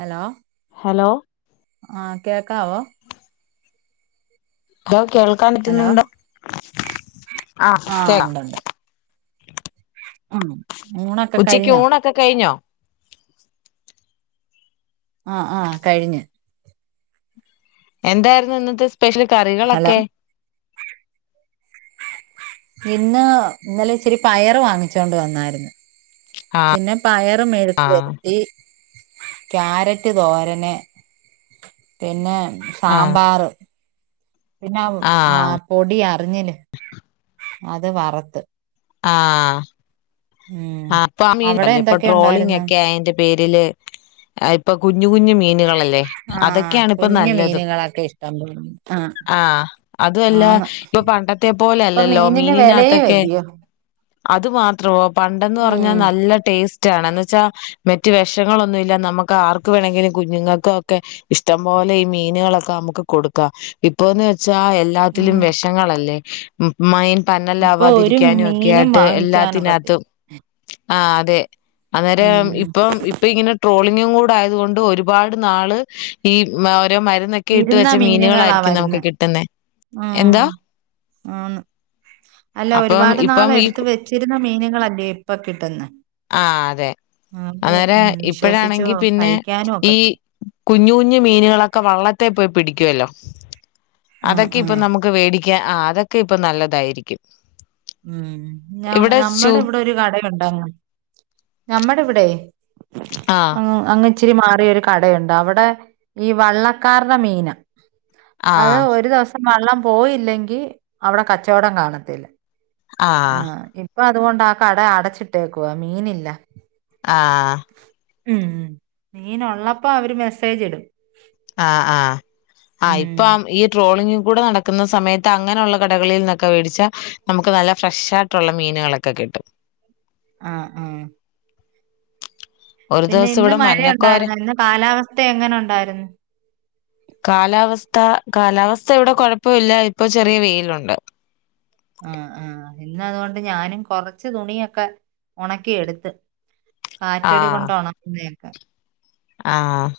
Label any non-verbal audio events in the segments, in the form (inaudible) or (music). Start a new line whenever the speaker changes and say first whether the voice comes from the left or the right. right: Hello
left: hello
right: ആ കേക്കാവോ
left: (unintelligible) കേൾക്കാൻ പറ്റുന്നുണ്ടോ? ആഹ്
right: ആ
left: കേക്കാം
right: ഉണ്ടുണ്ട് ഉ
left: ഉച്ചക്ക് ഊണൊക്കെ കഴിഞ്ഞോ
right: ആ ആ കഴിഞ്ഞ്
left: എന്തായിരുന്നു ഇന്നത്തെ സ്പെഷ്യൽ
right: ഹലോ
left: കറികളൊക്കെ
right: ഇന്ന് ഇന്നലെ ഇച്ചിരി പയറ് വാങ്ങിച്ചോണ്ട് വന്നായിരുന്നു
left: ആഹ്
right: പിന്നെ പയറ് മെഴുക്ക്
left: ആഹ്
right: പുരുട്ടി ക്യാരറ്റ് തോരന് പിന്നെ
left: ആഹ്
right: സാമ്പാർ പിന്നെ അ ആ
left: ആഹ്
right: പൊടിയാ പനിഞ്ഞില് അത് വറത്ത്
left: ആ ആ അപ്പൊ ആ മീൻ
right: അവിടെ
left: അല്ല ഇപ്പൊ
right: എന്തൊക്കെ ഉണ്ടായിരുന്നു
left: ട്രോളിങ്ങൊക്കെ അയേന്റെ പേരില് ഇപ്പൊ കുഞ്ഞു കുഞ്ഞ് മീനുകളല്ലേ
right: ആഹ്
left: അതൊക്കെയാണ് ഇപ്പൊ
right: കുഞ്ഞു
left: നല്ലതും
right: മീനുകളൊക്കെ ഇഷ്ടം പോലെ ആഹ്
left: ആ അതുവല്ല
right: ആന്ന്
left: ഇപ്പൊ പണ്ടത്തെ
right: ഇപ്പൊ
left: പോലല്ലല്ലോ
right: മീനിന് വെലയും
left: മീനിനകത്തൊക്കെ
right: അല്ലിയോ
left: അത് മാത്രവൊ പണ്ടന്ന് പറഞ്ഞാ
right: ഉം
left: നല്ല ടേസ്റ്റ് ആണ് എന്ന് വെച്ചാ മറ്റ് വിഷങ്ങളൊന്നുവില്ല നമുക്ക് ആർക്ക് വേണമെങ്കിലും കുഞ്ഞുങ്ങൾക്കൊക്കെ ഇഷ്ടം പോലെ ഈ മീനുകളൊക്കെ നമുക്ക് കൊടുക്കാം ഇപ്പന്ന് വെ ചാ എല്ലാത്തിലും
right: ഉം
left: വിഷങ്ങളല്ലേ മൈൻ
right: ഇപ്പൊ ഒരു
left: പന്നല്ലാവാതിരിക്കാനും ഒക്കെ
right: മീനും
left: ആയിട്ട്
right: വാങ്ങിക്കാനൊക്കത്തില്ല
left: എല്ലാത്തിനാത്തും ആ അതെ അന്നേരം
right: ഉം
left: ഇപ്പം ഇപ്പ ഇങ്ങനെ ട്രോളി ഞ്ഞുകൂടായതുകൊണ്ട് ഒരു പാട് നാള് ഈ മ ഓരോ മരുന്നൊക്കെ ഇട്ട്
right: ഇരുന്ന
left: വെച്ച
right: മീനുകളാ
left: മീനുകളായിരിക്കും
right: വരുന്ന
left: നമുക്ക് കിട്ടുന്നെ
right: ഉ
left: എന്താ
right: ആന്ന് അല്ല
left: അപ്പം
right: ഒരുപാട് നാൾ
left: ഇപ്പം ഈ
right: എടുത്ത്
left: കു-
right: വെച്ചിരുന്ന മീനുകളല്ലേ കിട്ടുന്നെ
left: ആ അതെ
right: അത്
left: അന്നേര
right: ഉം വിശ്വസിച്ചു
left: ഇപ്പഴാണെങ്കിൽ പിന്നെ
right: കഴിക്കാനും
left: ഈ
right: ഒക്കത്തില്ല
left: കുഞ്ഞു കുഞ്ഞു മീനുകളൊക്കെ വള വെള്ളത്തെ പോയി പിടിക്കുവല്ലോ
right: ആഹ്
left: അതൊക്കെ ഇപ്പൊ
right: ആഹ്
left: നമുക്ക് വേടി ആ അതൊക്കെ ഇപ്പൊ നല്ലതായിരിക്കും
right: ഉം
left: ഇവിടെ ചൂ
right: നമ്മുടെ ഇവിടെ ഒരു കട ണ്ട ഞമ്മടെ ഇവിടെ
left: ആ
right: അ അങ്ങ ഇച്ചിരി മാറിയ ഒരു കടയുണ്ട് അവിടെ ഈ വള്ളക്കാരുടെ മീന
left: ആ
right: അത് ഒരു ദിവസം വള്ളം പോയില്ലെങ്കിൽ അവിടെ കച്ചവടം കാണത്തില്ല
left: ആ
right: ആഹ ഇ അപ്പൊ അതുകൊണ്ട് ആ കട അടച്ചിട്ടേക്കുവാ മീനില്ല
left: ആഹ
right: ഉം മീൻ ഉള്ളപ്പോ അവര് മെസ്സേജ് ഇടും
left: ആഹ ആഹ് ആ്
right: ഉം
left: ഇപ്പൊ ഈ ട്രോളിംഗ കൂ നടക്കുന്ന സമയത്ത് അങ്ങനെയുള്ള കടകളിൽ നിന്നൊക്കെ മേടിച്ചാൽ നമുക്ക് നല്ല ഫ്രഷായിട്ടുള്ള മീനുകളൊക്കെ കിട്ടും
right: ആഹ ആഹ
left: ഒരു
right: പിന്നെ
left: ദിവസം
right: ഇന്ന്
left: ഇവിടെ മഞ്ഞക്കോര
right: മഴയുണ്ടായിരുന്നു ഇന്ന് കാലാവസ്ഥ എങ്ങനെ ഉണ്ടായിരുന്നു
left: ക കാലാവസ്ഥ ഇവിടെ കുഴപ്പമില്ല ഇപ്പൊ ചെറിയ വെയിലുണ്ട്
right: ആ ആഹ ഇന്ന് അതുകൊണ്ട് ഞാനും കൊറച്ച് തുണിയൊക്കെ ഉണക്കിയ എടുത്ത് കാറ്റടി കൊണ്ടോണഗിക്കെ
left: ആഹ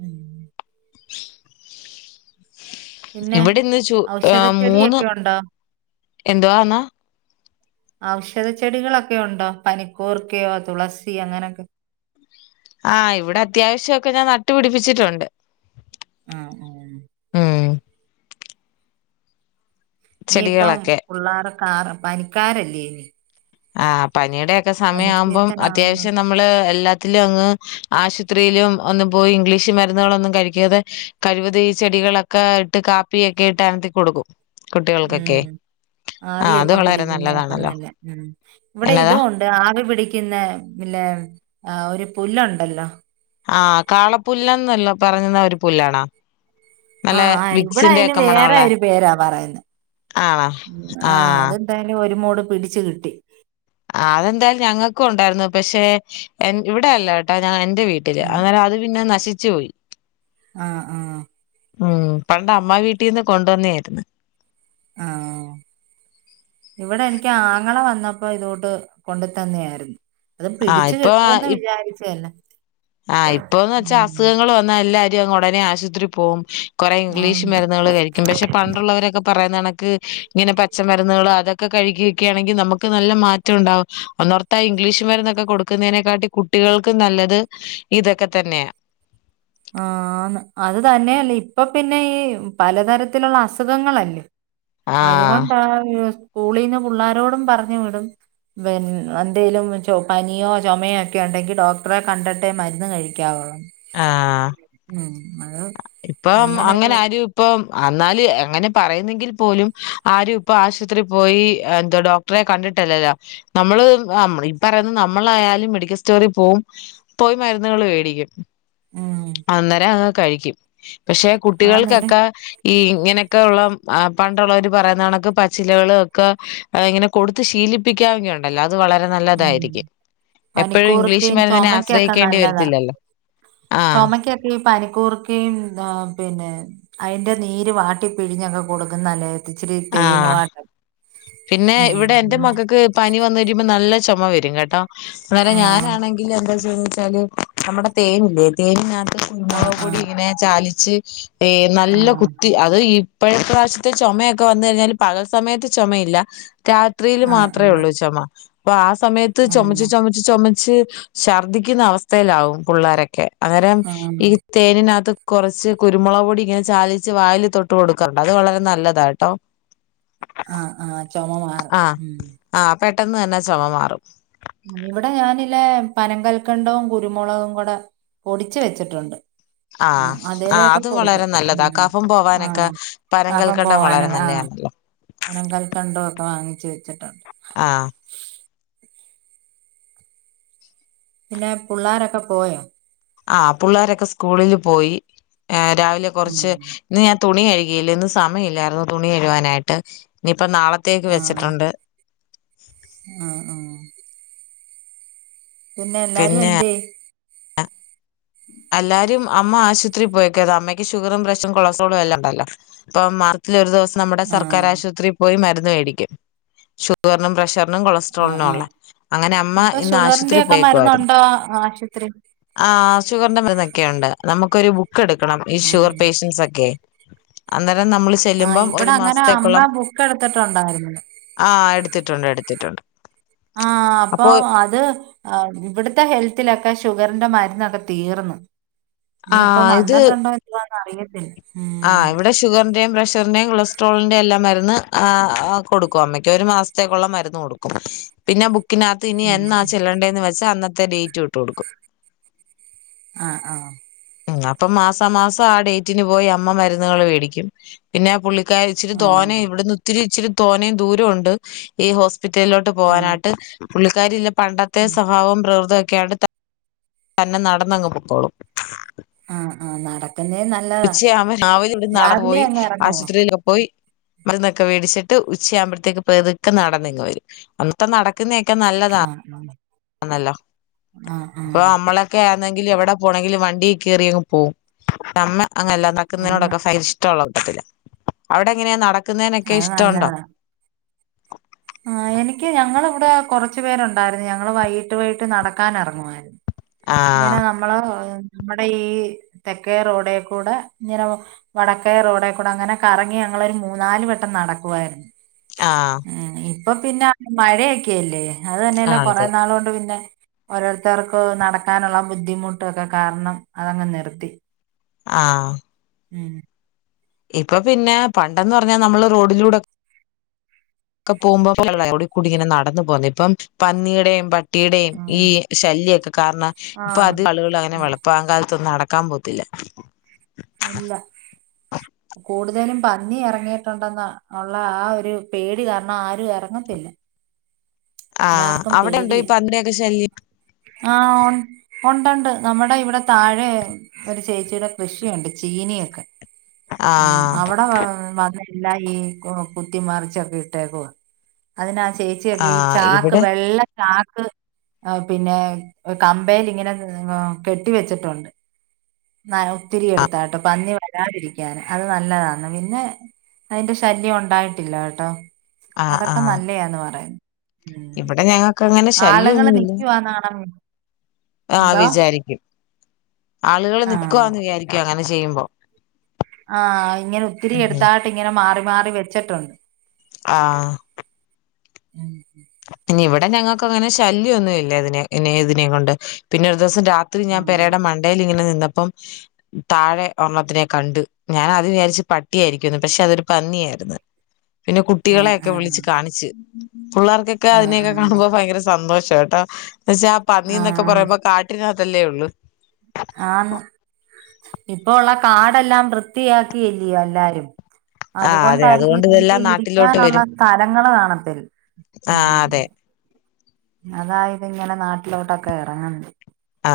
right: ഉം
left: (unintelligible)
right: പിന്നെ
left: ഇവിടെ ഇന്ന് ചു ഏ മൂന്ന്
right: ഔഷധച്ചെടിയൊക്കെ ഉണ്ടോ
left: എന്തുവന്ന്
right: ഔഷധ ചെടികളൊക്കെ ഉണ്ടോ പനികുർകയോ തുളസി അങ്ങനെയൊക്കെ
left: ആഹ് ഇവിടെ അത്യാവശ്യംക്കെ ഞാൻ നട്ടുപിടിപ്പിച്ചിട്ടുണ്ട്
right: ആഹ ഉ
left: ഉം
right: ഇനിയിപ്പം
left: ചെടികളൊക്കെ
right: പിള്ളോര.. കറ പനിക്കാരല്ലേ
left: ആഹ് പനിയട്.. (unintelligible) ക്കെ
right: പനി
left: സമയം ആവുമ്പം
right: സീസൺ ആവുന്നു
left: അത്യാവശ്യം നമ്മള് എല്ലാത്തിലും അങ്ങ്.. ആശുത്രിയിലും ഒന്നും പോയി ഇംഗ്ലീഷ് മരുന്നുകളൊന്നും കഴിക്കാതെ കഴിവതും ഈ ചെടികളൊക്കെ ഇട്ട് കാപ്പിയൊക്കെ ഇട്ട് അനത്തി കൊടുക്കും. കുട്ടികൾക്കൊക്കെ
right: ഉം
left: ആഹ് അത്
right: ആവിയൊക്കെ
left: വളരെ
right: പിടിക്കുന്നൊക്കെ
left: നല്ലതാണല്ലോ
right: നല്ല ഉം ഇവിടെ
left: എന്നതാ
right: ഇതും ഒണ്ട് ആവി പിടിക്കുന്ന ഇല്ലേമ് ആ ഒരു പുല്ലുണ്ടല്ലോ
left: ആ കാളപ്പുല്ലന്നല്ല പറയുന്ന ഒരു പുല്ലാണാേ.
right: ആ ആ ഇവിടെ അതിന് വേറെ ഒരു പേരാ പറയുന്ന
left: ആണോ
right: ആ
left: ആഹ്
right: അതെന്തായാലും ഒരുമൂട് പിടിച്ചു കിട്ടി
left: ആ അതെന്തായാലും ഞങ്ങക്കും ഒണ്ടായിരുന്നു പക്ഷെ എന് ഇവിടെയല്ല കേട്ടോ ഞ എന് ന്റെ വീട്ടില് അന്നേരം അത് പിന്നെ നശി ച്ചോയ്
right: ആ ആ
left: ഉം പണ്ട് അമ്മ വീട്ടിന്ന് കൊണ്ടുവന്നെ ആരുന്ന്
right: ആ ഇവിടെ എനിക്ക് ആങ്ങള വന്നപ്പോ ഇതോട്ട് കൊണ്ടു തന്നെ ആരുന്നു. അത്
left: ആഹ്
right: പിടിച്ചു
left: ഇപ്പൊ
right: കെട്ടുവന്ന്
left: ഇപ്
right: വിചാരിച്ചന്നെ
left: ആഹ് ഇപ്പൊന്ന് വെച്ചാ അസുഖങ്ങള് വന്നാ എല്ലാരും (unintelligible) ഒടനെ ആശുത്രി പോകും കൊറെ ഇംഗ്ലീഷ്
right: ആന്ന്
left: മരുന്നുകള് കഴിക്കും പക്ഷെ പണ്ടുള്ളവരൊക്കെ പറയുന്ന കാണ ക്ക് ഇങ്ങനെ പച്ചമരുന്നുകള് അതൊക്കെ കഴിക്കു എക്കയാണെങ്കിൽ നമുക്ക് നല്ല മാറ്റം ഒണ്ടാവും ഒന്നോർത്ത ഇംഗ്ലീഷ് മരുന്നൊക്കെ കൊടുക്കുന്നതിനെക്കാട്ടി കുട്ടികൾക്ക് നല്ലത് ഇതൊക്കെ തന്നെയാ
right: ആഹ് ആന്ന് അത് തന്നെയല്ലേ ഇപ്പൊ പിന്നെ ഈ പലതരത്തിലൊള്ള അസുഖങ്ങളല്ലേ
left: ആഹ്
right: അതുകൊണ്ടാ (unintelligible) സ്കൂളീന്ന് പുള്ളോരോടും പറഞ്ഞു വിടും പിന് എന്തേലും ച പനിയോ ചൊമയോ ഒക്കെ ഉണ്ടെങ്കി ഡോക്ടറെ കണ്ടിട്ടേ മരുന്ന് കഴിക്കാവൊള്ളന്ന്
left: ആഹ്
right: ഉം അതാ
left: ഇപ്പം അങ്ങനെ ആരും ഇപ്പം അന്നാല് എങ്ങനെ പറയുന്നെങ്കിൽ പോലും ആരും ഇപ്പൊ ആശുത്രി പോയി എന്തുവ ഡോക്ടറെ കണ്ടിട്ടല്ലല്ലോ നമ്മള് നമ്മള് ഈ പറയുന്ന നമ്മളായാലും മെഡിക്കൽ സ്റ്റോറിൽ പോവും പോയി മരുന്നുകള് വേടിക്കും
right: ഉം
left: അന്നേരം അ കഴിക്കും പക്ഷെ
right: ആന്നേരം
left: കുട്ടികൾക്കെക്കെ ഈ ഇങ്ങനെയൊക്കെ ഒള്ള പണ്ടുള്ളവര് പറയുന്ന കണക്ക് പച്ചിലകള് ഒക്കെ ഇങ്ങനെ കൊടുത്ത് ശീലിപ്പിക്കാവങ്കി ഒണ്ടല്ലോ അ എപ്പോഴും ഇംഗ്ലീഷ്
right: പനിക്കൂർക്കയും
left: മരുന്നിനെ
right: ചൊമക്കൊക്കെ
left: ആശ്രയിക്കേണ്ടി
right: നല്ലതാ
left: വരത്തില്ലല്ലോ ആഹ്
right: ചൊമക്കൊക്കെ ഈ പനിക്കൂർക്കയും ആഹ്‌ പിന്നെ അയിന്റെ നീര് വാട്ടി പിഴിഞ്ഞൊക്കെ കൊടുക്കുന്നലേ
left: ആ പിന്നെ ഇവിടെ എന്റെ
right: ഉം
left: മക്കക്ക് പനി വന്നഴിയുമ്പം നല്ല ചൊമ വ രും കേട്ടോ. അന്നേരെ
right: ആ
left: ഞാനാണെങ്കിൽ എന്താ ചെയ് ചാല് നമ്മടെ തേനില്ലേ തേനിന്നാ ത്ത്
right: ആ ആ
left: കുരുമോളകുപൊടി ഇങ്ങനെ ചാലിച്ച് ച്ച് ഏ
right: ആ
left: നല്ല കുത്തി അത് ഈ ഇപ്പഴത്തെ പ്രാശ്യത്തെ ചോമേ ഒക്കെ വന്നുകഴിഞ്ഞാല് പകൽ സമയത്ത് ചൊമയില്ല രാത്രീല്
right: ആ
left: മാത്രേ ഒള്ളു ചൊമ. പാസ് സമയത്ത്
right: ആ
left: ചൊമച്ചു ചൊമച്ചു ചൊമച് ച്ച് ശർദിക്കുന്ന അവസ്ഥേലാവും പുള്ളാരൊക്കെ. അന്നരം
right: ആ
left: ഈ
right: ആ
left: തേനിനാത്ത് കൊറച്ച് കുരുമുളക് പൊടി ഇങ്ങനെ ചാലിച്ച് വായില് തൊട്ട് കൊടുക്കാറുണ്ട് അത് വളരെ നല്ലതാ ട്ടോ.
right: ആ ആ ചൊമമാറും ഉം
left: പെട്ടന്ന് തന്നെ ചൊമ മാറും.
right: ഇവിടെ ഞാനില്ലേ പനങ്കൽക്കണ്ടോം കുരുമുളകും കൂടെ പൊടിച്ച് വെച്ചിട്ടുണ്ട്. ആ
left: ആ
right: അതേലെയൊക്കെ
left: അതും
right: കൊടുക്കും
left: വളരെ നല്ലതാ കഫം
right: ആ
left: പോവാനൊക്കെ
right: കഫം
left: പനങ്കൽക്കണ്ടം
right: പോവാന
left: വളരെ
right: ആ
left: നല്ലയാണല്ലോ.
right: പനം കൽക്കണ്ടോ ഒക്കെ വാങ്ങി ശരി ചിട്ട
left: ആ
right: പിന്നെ പുള്ളാരൊക്കെ പോയോ?
left: ആ പുള്ളാരൊക്കെ സ്കൂളില് പോയി. രാവിലെ
right: ഉം
left: കൊറച്ച് ഇന്നുഞാൻ തുണി കഴുകിയില്ലിന്നു സമയില്ലാരുന്നു തുണി കഴുവാനായിട്ട് ഇപ്പൊ നാളത്തേക്ക് വെച്ചിട്ടൊണ്ട്. (unintelligible)
right: ആ ആ പിന്നെ എല്ലാരും എന്ത്യെ?
left: എല്ലാരും, അമ്മ ആശൂത്രീ പോയേക്ക അത് അമ്മയ്ക്ക് ഷുഗറും പ്രഷ്രും കൊളസ്ട്രോളും എല്ലാം ഒണ്ടല്ലോ ഇപ്പൊ മാസത്തിലൊരു ദിവസം നമ്മുടെ
right: ആഹ്
left: സർക്കാരാശൂത്രീ പോയി മരുന്ന് മേടിക്കും ഷുഗറിനും പ്രഷർ റിനും
right: ആഹ്
left: കൊളസ്ട്രോളിനുവൊള്ള
right: ആഹ്
left: അങ്ങനെ അമ്മ
right: ഇപ്പൊ
left: ഇന്ന്
right: ഷുഗറിന്റെ
left: ആശൂത്രീ
right: ഒക്കെ
left: പോയക്കുവാരുന്നു
right: മരുന്നുണ്ടോ ആശുപത്രി
left: ആ. തൊക്കെുണ്ട് നമുക്കൊരു എടുക്കണം ഈ ഷുഗർ പേഷ്യൻറ്സ് ഒക്കെ അന്ത
right: ആ് ഇവിടെ അങ്ങനെ അമ്മ ബുക്ക എടുത്തിട്ടുണ്ടായിരുന്നു
left: ആ എടുത്തിട്ടുണ്ട് എടുത്തിട്ടുണ്ട്.
right: ആ അപ്പൊ അത് ഇവിടുത്തെ ഹെൽത്തിലൊക്കെ ഷുഗറിന്റെ മരു അതിനക തീർന്നു നീ
left: ആ
right: ഇപ്പ വന്നിട്ടുണ്ടോ അറിയത്തില്ല ഉം
left: ആഹ് ഇവിടെ ഷുഗറിന്റെയും പ്ര ശർന്റേം കൊളസ്ട്രോളിന്റെ എല്ലാം മരുന്ന് കൊടുക്കും അമ്മക്ക ഒരു മാസത്തേക്കുള്ള മരുന്ന് കൊടുക്കും പിന്നെ ബുക്ക്‌ ക്കിനാത്ത് ഇനി
right: ഉം
left: എന്നാ ചെല്ലണ്ടേന്ന് വെച്ചാ അന്ന ത്തെ ഡേറ്റ് ഇട്ട് കൊടുക്കും
right: ആ ആ
left: അപ്പൊ മാസാ മാസം ആ ഡേറ്റിന് പോയി അ മ്മ മരുന്നുകൾ മേടിക്കും പിന്നെ പുള്ളി ക്കാരി ഇച്ചിരി തോനെ
right: ആഹ്
left: ഇവിടുന്ന് ഒത്തിരി ഇച്ചിരി തോന്നയും ദൂരോ ഉണ്ട് ഈ ഹോസ് പിറ്റലോട്ട്
right: ആഹ്
left: പോകാനായിട്ട് പുള്ളിക്കാരില്ല പണ്ടത്തെ സഹാവം പ്രവർത്ത ക്കണ്ട് തന്നെ നടന്നങ്ങ് പോക്കോളും
right: ആ ആ നട
left: ഉച്ചയ ആവ ഇവിടുന്ന് നടന്നു
right: രാവിലെ
left: പോയി
right: അങ്ങ് എറങ്ങുവോ
left: ആശുപത്രിയിലൊ പോയി മരുന്നൊക്കെ വേടിച്ചിട്ട് ഉച്ച ആവുമ്പോഴത്തേക്ക് പതുക്കെ നടന്നിങ്ങ് വരും അന്നത്തെ നട ക്കുന്നൊക്കെ നല്ലതാ
right: ആഹ്
left: ആന്നല്ലൊ
right: ആഹ് ആഹ്
left: ഇപ്പൊ
right: ആഹ്
left: നമ്മളൊക്കെയാ ണെങ്കില് എവിടെ പോണെങ്കിലും വണ്ടി കേറിയങ് പോവും അമ്മ അങ്ങനല്ല
right: ആന്ന്
left: നടക്കുന്നതിനോടൊക്കെ ഫ ഇഷ്ട്ടൊള്ളത് അവിടെ എങ്ങനെയ നട ക്കുന്നനൊക്കെ
right: അത്
left: ഇഷ്ടമുണ്ടോ
right: നല്ലതാ ആഹ് എനിക്ക് ഞങ്ങളിവിടെ കൊറച്ചു പേരുണ്ടായിരുന്നു ഞങ്ങള് വൈകീട്ട് പോയിട്ട് നടക്കാൻ ഇറങ്ങുമായിരുന്നു ഇങ്ങനെ
left: ആഹ്
right: നമ്മള് നമ്മുടെ ഈ തെക്കേ റോഡേക്കൂടെ ഇങ്ങനെ വടക്കയ റോഡേക്കൂടെ അങ്ങനെ കറങ്ങി ഞങ്ങളങ്ങനെ മൂന്നാല് വട്ടം നടക്കുവായിരുന്നു
left: ആഹ്
right: ആ ഇ പ്പൊ പിന്ന മഴയൊക്കെഅല്ലേ അത് തന്നെയാണ്
left: ആഹ്
right: കൊറേ
left: അതെ
right: നാള് കൊണ്ട് പിന്നെ ഓരോരുത്തർക്കും നട- ക്കാനുള്ള ബുദ്ധിമുട്ടൊക്കെ കാരണം അതങ്ങ് നിർത്തി
left: ആ
right: ഉം
left: ഇപ്പൊ പിന്നെ പണ്ടന്ന് പറഞ്ഞാ നമ്മള് റോഡിലൂടെ ഒക്കെ പോകുമ്പോ കൂടി ഇങ്ങനെ നടന്നു പോന്നു ഇപ്പം പന്നിടെയും പട്ട് ട്ടിയുടെയും ഈ
right: ഉം
left: ശല്യക്കെ കാരണം ഇപ്പൊ
right: ആഹ്
left: അത് ആളുകൾ അങ്ങനെ വെളുപങ്കാലത്തൊന്ന് നട ക്കാം പോത്തില്ല
right: ഇല്ല കൂടുതലും പന്നി ഇറങ്ങിയിട്ടുണ്ടെന്ന ഉള്ള ആ ഒരു പേടി കാരണം ആരും ഇറങ്ങത്തില്ല
left: ആ
right: എല്ലാവർക്കും
left: അവിടെ ഉണ്ടോ ഈ
right: പേടിയാ
left: പന്നിടെക്കെ ശല്യം
right: ഉണ്ടണ്ട് നമ്മുടെ ഇവിടെ താഴെ ഒരു ചേച്ചിയുടെ കൃഷിയുണ്ട് ചീനിയൊക്കെ ഉം
left: ആഹ്
right: അവിടെ വാ വ എല്ലാ ഈ കുത്തി മറിച്ചൊക്കെ ഇട്ടേക്കുവാ അതിനാ (unintelligible)
left: ആഹ്
right: നാക്ക്
left: ഇവിടെ
right: വെള്ള ചാക്ക് പിന്നെ കമ്പേൽ ഇങ്ങനെ എ കെട്ടി വെച്ചിട്ടുണ്ട് ന ഒത്തിരിയ
left: ആഹ്
right: എടുത്താ കേട്ടോ പന്നി വരാതിരിക്കാന് അത് നല്ലതാണ് പിന്നെ അയ്ന്റെ ശല്യം ഉണ്ടായിട്ടില്ല കേട്ടോ
left: ആഹ്
right: അതൊക്കെ
left: ആഹ്
right: നല്ലയാന്ന് പറയും
left: ഇവിടെ ഞങ്ങക്ക് അങ്ങനെ
right: ആളുകള്
left: ശല്യൊന്നുല്ല
right: നിക്കുവാന്നാണ്
left: ആ
right: എന്തോ
left: വിചാരിക്കും ആളുകള്
right: ആഹ്
left: നിക്കുവാന്ന് വിചാരിക്കുവ അങ്ങനെ ചെയ്യുമ്പോ
right: ആ ഇങ്ങനെ ഒത്തിരി
left: ഉം
right: എട്ത്താട്ട് ഇങ്ങനെ മാറി മാറി വെച്ചിട്ടൊണ്ട്
left: ആ ഇനി ഇവിടെ ഞങ്ങക്കങ്ങനെ ശല്യാെന്നു ഇല്ല ഇതിനെ ഇതിനെ കൊണ്ട് പിന്നെ ദിവസം രാത്രി ഞാൻ
right: ഉം
left: പെരയുടെ മണ്ടേൽ ഇങ്ങെനെ നിന്ന് പ്പം താഴെ ഒർണ്ണത്തിനെ കണ്ട് ഞാൻ അത് വിചാരിച്ച് പട്ടിയായിരിക്കുന്നു പക്ഷെ അതൊരു പന്നിയായിരുന്നു പിന്നെ
right: ആഹ്
left: കുട്ടികളെക്കെ വിളിച്ച്
right: ആഹ്
left: കാണിച്ച് ഫുള്ള ക്ക്
right: ആഹ്
left: അതിനെയെക്കെ
right: ആഹ്
left: കാണുമ്പോ ഭയങ്കര സന്തോഷം ട്ടേട്ടാ എന്നച്ചാ ആ പന്നിന്നൊക്കെ
right: ആഹ്
left: പറയുമ്പോ കാട്ടിന അതല്ലേ ഒള്ളു
right: ഇപ്പ ഉള്ള കാടെല്ലാം വൃത്തിയാക്കിയില്ലിയോ എല്ലാരും
left: ആഹ് അതെ
right: അതുകൊണ്ടായിരിക്കും
left: അതുകൊണ്ട്
right: ഇനൊക്കെ
left: ഇതെല്ലാം നാട്ടിലോട്ട്
right: ഇരിക്കാനുള്ള
left: വരും.
right: സ്ഥലങ്ങൾ കാണത്തില്ല
left: ആഹ് അതെ
right: അതാ ഇതി ഇങ്ങനെ നാട്ടിലോട്ടൊക്കെ ഇറങ്ങന്ന്
left: ആ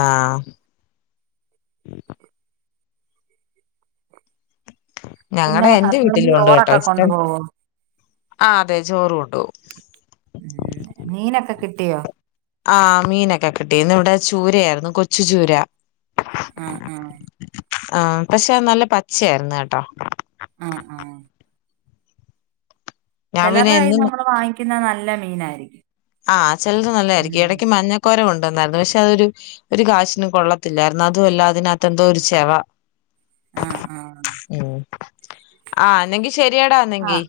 right: പിന്നെ
left: ഞങ്ങളടെ എന്റെ
right: ഹസ്ബൻഡ്
left: വീട്ടിലുണ്ട് കേട്ടോ
right: ചോറൊക്കെ
left: ഇഷ്ടം
right: കൊണ്ടുപോവോ
left: ആ അതെ ചോറ് കൊണ്ട്പോവും
right: ഉം മീനൊക്കെ കിട്ടിയോ?
left: ആഹ് മീനൊക്കെ കിട്ടി. ഇന്ന് ഇവിടെ ചൂരയായിരുന്നു, കൊച്ചു ചൂര.
right: ആഹ് ആഹ്
left: ആഹ് പക്ഷെ നല്ല പച്ചയായിരുന്നു കേട്ടോ.
right: ആഹ് ആഹ്
left: ഞാൻ പിന്നെ
right: ചിലർടെ കയ്യിന്നു
left: എന്നും
right: നമ്മള് വാങ്ങിക്കുന്ന ന ല്ല മീനായിരിക്കും.
left: ആഹ് ചെിലത് നല്ലതായിരിക്കും
right: ഉം
left: ഇടക്ക് മഞ്ഞക്കോര കൊ ണ്ടന്നായിരുന്നു പക്ഷെ അതൊരു ഒരു കാശിനും കൊള്ളത്തില്ലായിരുന്നു. അതും അല്ലാ അതിനാത്തെന്തോ ഒരു ചെവ.
right: ആഹ് ആഹ്
left: ഉം ആഹ് ന്നെങ്കി ശരിയടാ
right: ആ
left: എന്നെങ്കി.